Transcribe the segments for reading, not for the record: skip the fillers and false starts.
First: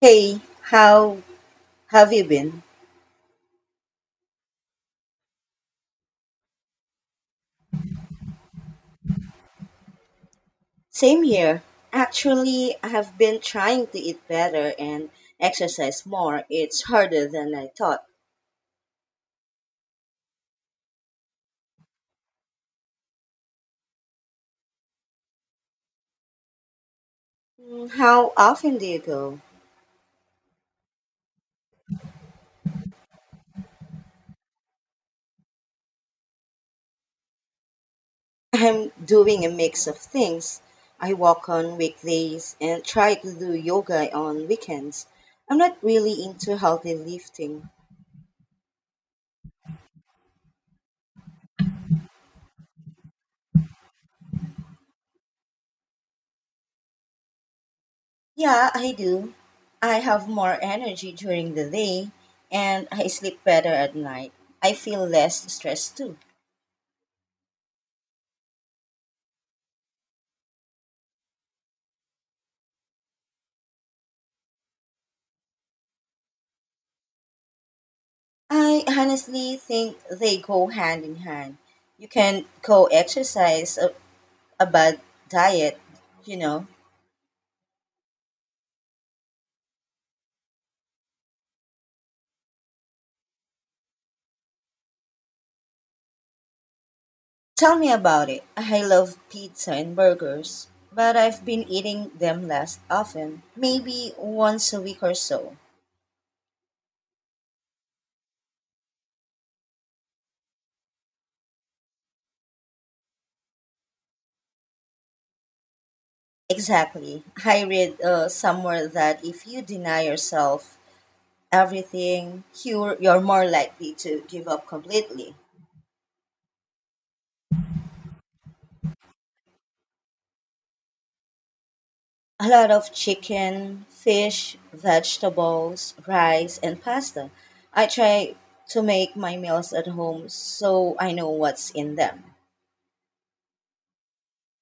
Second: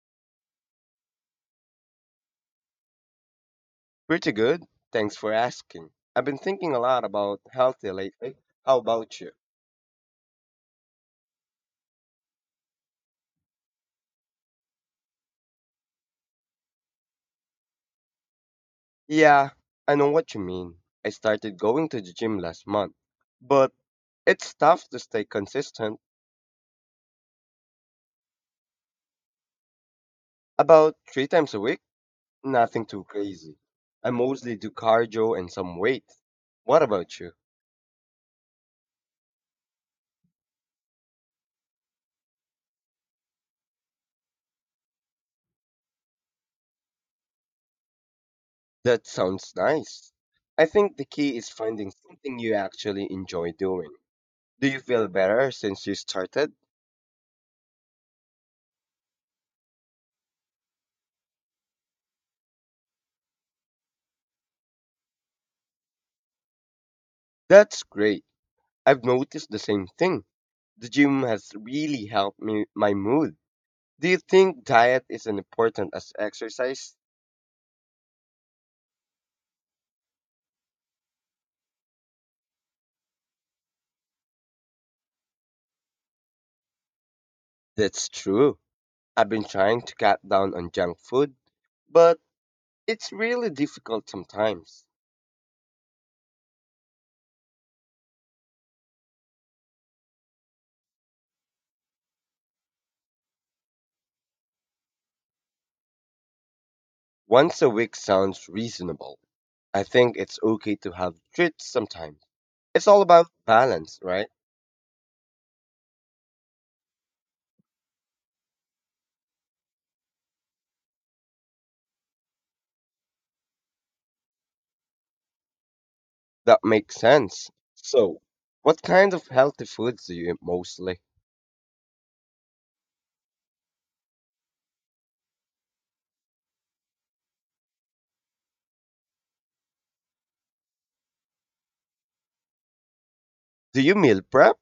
Hey, how have you been? Pretty good. Thanks for asking. I've been thinking a lot about healthy lately. How about you? Same here. Actually, I have been trying to eat better and exercise more. It's harder than I thought. Yeah, I know what you mean. I started going to the gym last month, but it's tough to stay consistent. How often do you go? About three times a week, nothing too crazy. I mostly do cardio and some weight. What about you? I'm doing a mix of things. I walk on weekdays and try to do yoga on weekends. I'm not really into healthy lifting. That sounds nice. I think the key is finding something you actually enjoy doing. Do you feel better since you started? Yeah, I do. I have more energy during the day and I sleep better at night. I feel less stressed too. That's great. I've noticed the same thing. The gym has really helped me my mood. Do you think diet is as important as exercise? I honestly think they go hand in hand. You can co exercise a bad diet, you know. That's true. I've been trying to cut down on junk food, but it's really difficult sometimes. Tell me about it. I love pizza and burgers, but I've been eating them less often, maybe once a week or so. Once a week sounds reasonable. I think it's okay to have treats sometimes. It's all about balance, right? Exactly. I read somewhere that if you deny yourself everything, you're more likely to give up completely. That makes sense. So, what kind of healthy foods do you eat mostly? A lot of chicken, fish, vegetables, rice, and pasta. I try to make my meals at home so I know what's in them. Do you meal prep?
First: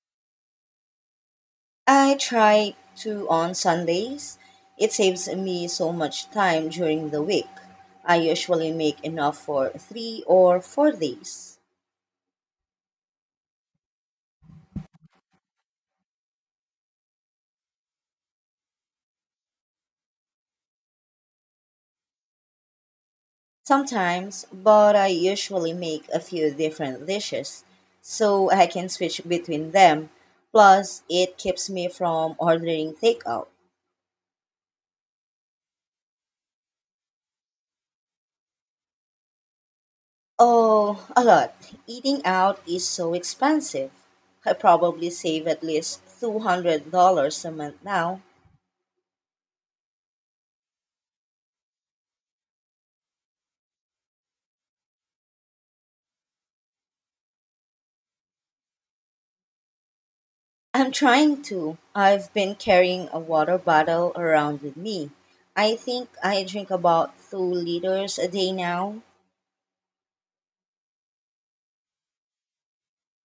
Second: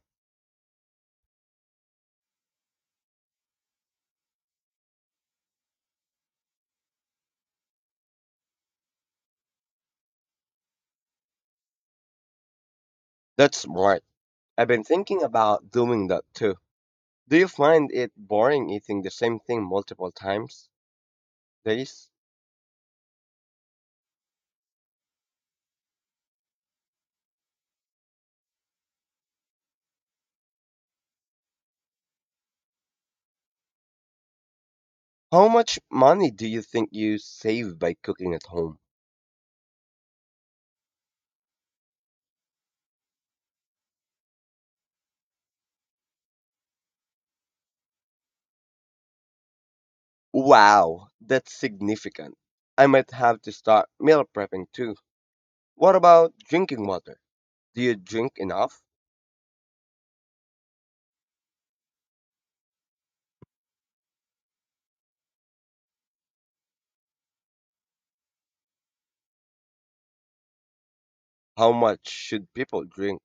I try to on Sundays. It saves me so much time during the week. I usually make enough for 3 or 4 days. That's smart. I've been thinking about doing that too. Do you find it boring eating the same thing multiple times? Days? Sometimes, but I usually make a few different dishes so I can switch between them. Plus, it keeps me from ordering takeout. How much money do you think you save by cooking at home? Oh, a lot. Eating out is so expensive. I probably save at least $200 a month now. Wow, that's significant. I might have to start meal prepping too. What about drinking water? Do you drink enough? I'm trying to. I've been carrying a water bottle around with me. I think I drink about 2 liters a day now. How much should people drink?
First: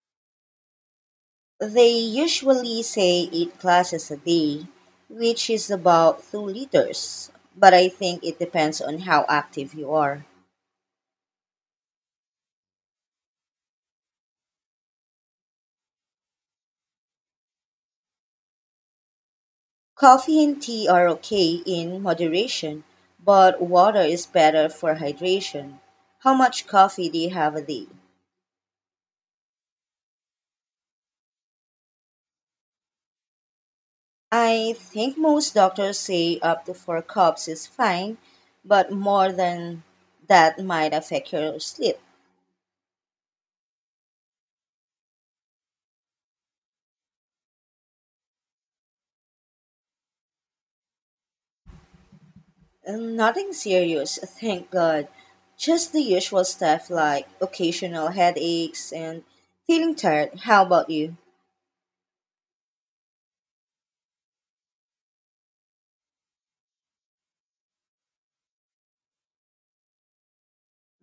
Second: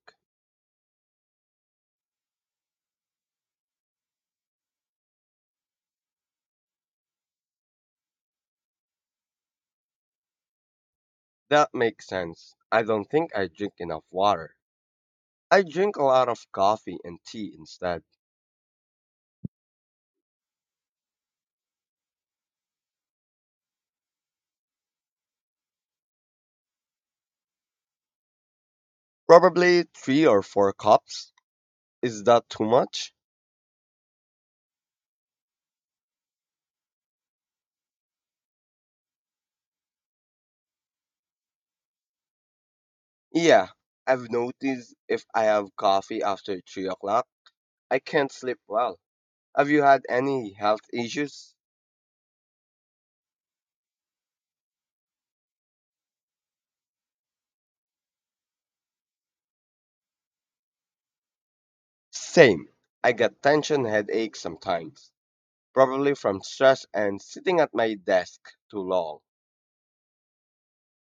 They usually say 8 classes a day, which is about 2 liters, but I think it depends on how active you are. That makes sense. I don't think I drink enough water. I drink a lot of coffee and tea instead. Coffee and tea are okay in moderation, but water is better for hydration. How much coffee do you have a day? Probably three or four cups. Is that too much? I think most doctors say up to 4 cups is fine, but more than that might affect your sleep. Yeah, I've noticed if I have coffee after 3 o'clock, I can't sleep well. Have you had any health issues? Nothing serious, thank God. Just the usual stuff like occasional headaches and feeling tired. How about you? Same. I get tension headaches sometimes, probably from stress and sitting at my desk too long.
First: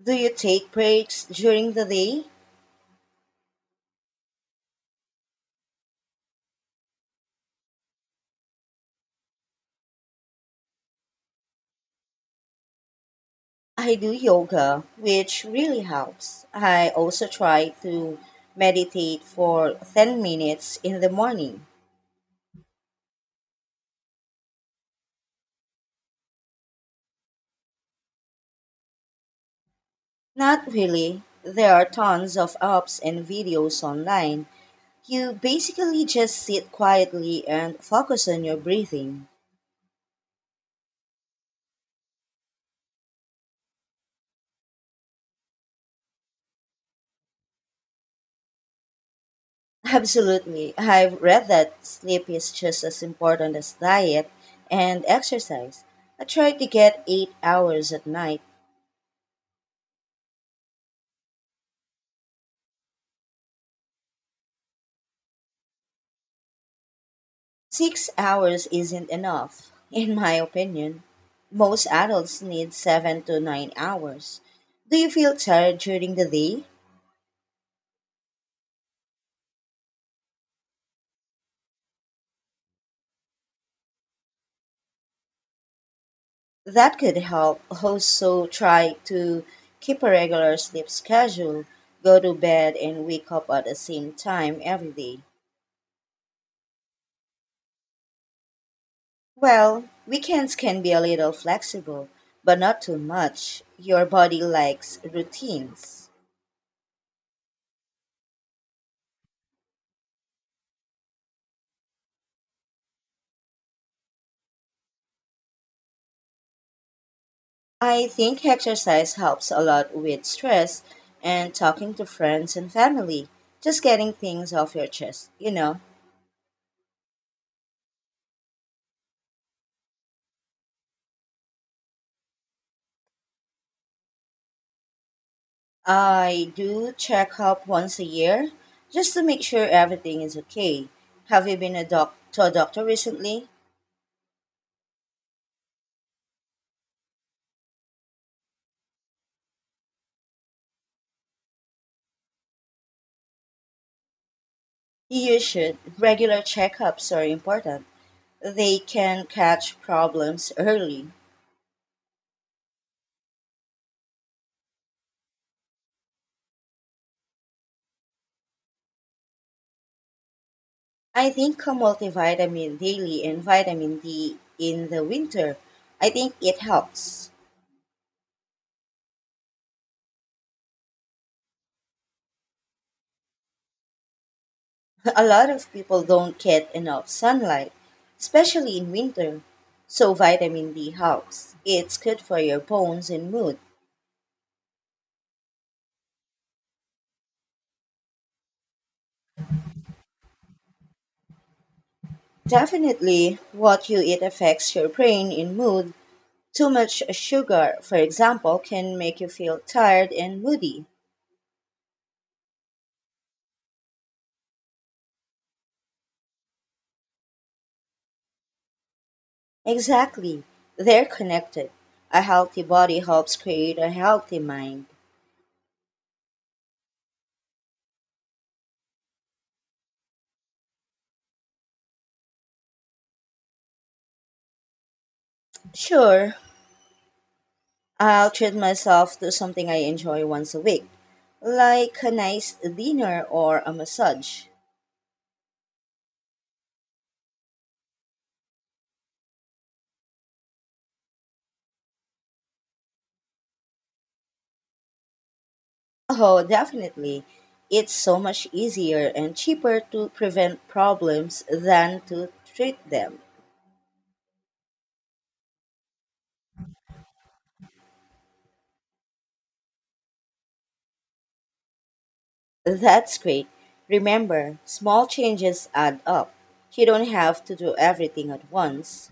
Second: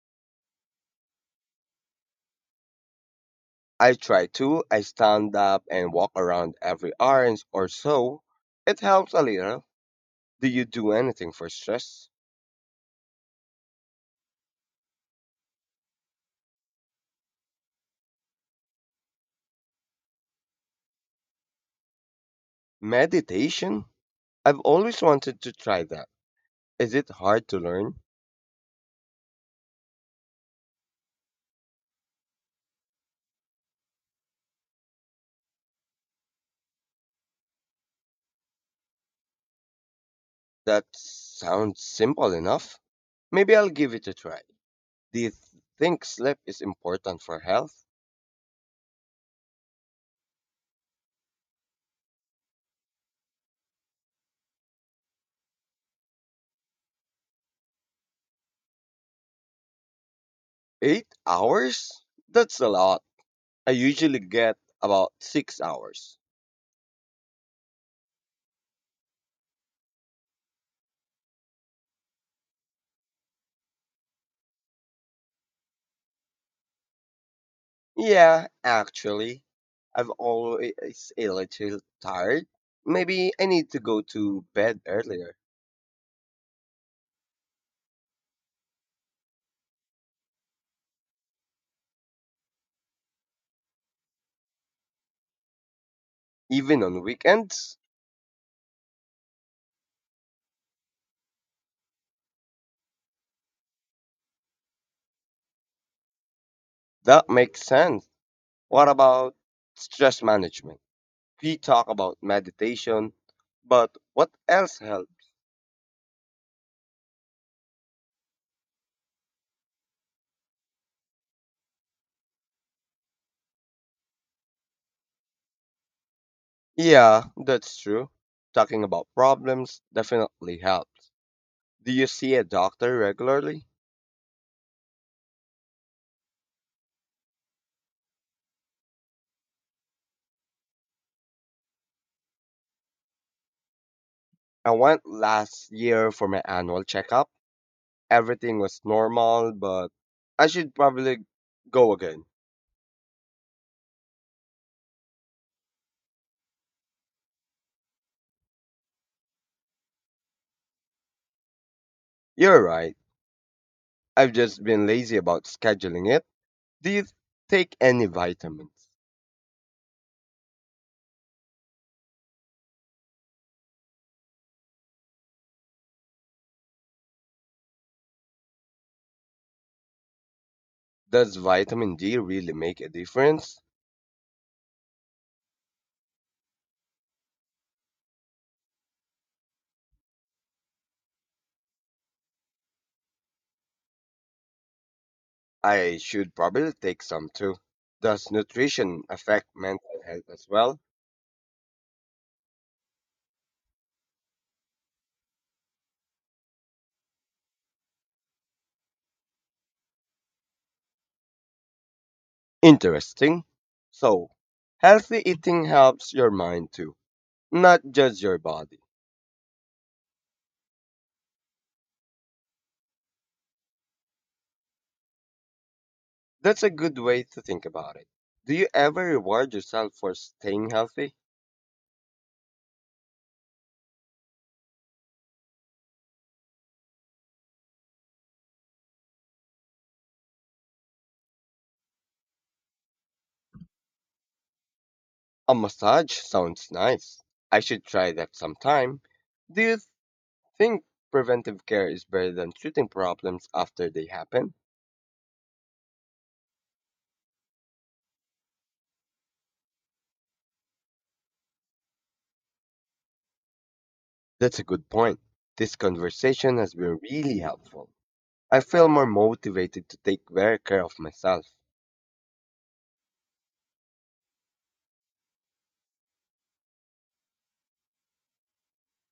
Do you take breaks during the day? I try to, I stand up and walk around every hour or so. It helps a little. Do you do anything for stress? I do yoga, which really helps. I also try to meditate for 10 minutes in the morning. Meditation? I've always wanted to try that. Is it hard to learn? Not really. There are tons of apps and videos online. You basically just sit quietly and focus on your breathing. That sounds simple enough. Maybe I'll give it a try. Do you think sleep is important for health? Absolutely. I've read that sleep is just as important as diet and exercise. I try to get 8 hours at night. 8 hours? That's a lot. I usually get about 6 hours. 6 hours isn't enough, in my opinion. Most adults need 7 to 9 hours. Do you feel tired during the day? Yeah, actually, I've always a little tired. Maybe I need to go to bed earlier, That could help. Also, try to keep a regular sleep schedule, go to bed and wake up at the same time every day. even on weekends. Well, weekends can be a little flexible, but not too much. Your body likes routines. That makes sense. What about stress management? We talk about meditation, but what else helps? I think exercise helps a lot with stress and talking to friends and family, just getting things off your chest. Yeah, that's true. Talking about problems definitely helps. Do you see a doctor regularly? I do check up once a year just to make sure everything is okay. Have you been to a doctor recently? I went last year for my annual checkup. Everything was normal, but I should probably go again. You should. Regular checkups are important. They can catch problems early. You're right. I've just been lazy about scheduling it. Do you take any vitamins? I think a multivitamin daily and vitamin D in the winter, I think it helps. Does vitamin D really make a difference? A lot of people don't get enough sunlight, especially in winter. So vitamin D helps. It's good for your bones and mood. I should probably take some too. Does nutrition affect mental health as well? Definitely, what you eat affects your brain and mood. Too much sugar, for example, can make you feel tired and moody. Interesting. So, healthy eating helps your mind too, not just your body. Exactly. They're connected. A healthy body helps create a healthy mind. That's a good way to think about it. Do you ever reward yourself for staying healthy? Sure, I'll treat myself to something I enjoy once a week, like a nice dinner or a massage. A massage sounds nice. I should try that sometime. Do you think preventive care is better than treating problems after they happen? Oh, definitely. It's so much easier and cheaper to prevent problems than to treat them. That's a good point. This conversation has been really helpful. I feel more motivated to take better care of myself. That's great. Remember, small changes add up. You don't have to do everything at once.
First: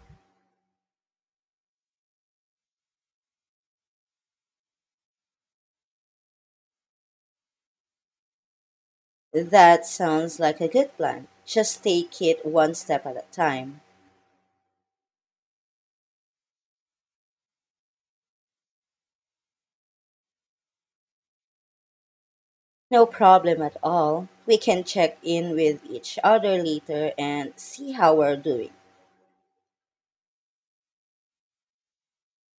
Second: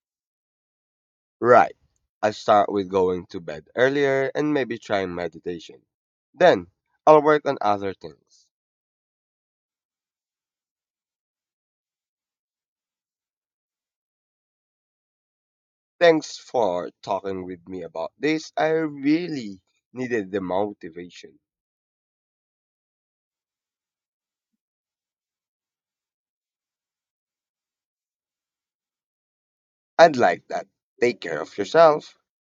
Right. I start with going to bed earlier and maybe trying meditation. Then I'll work on other things. That sounds like a good plan. Just take it one step at a time. Thanks for talking with me about this. I really needed the motivation. No problem at all. We can check in with each other later and see how we're doing. I'd like that. Take care of yourself.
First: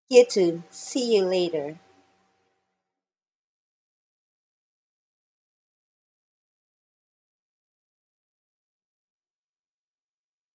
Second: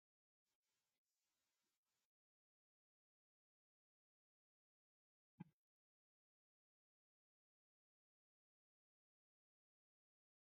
You too. See you later.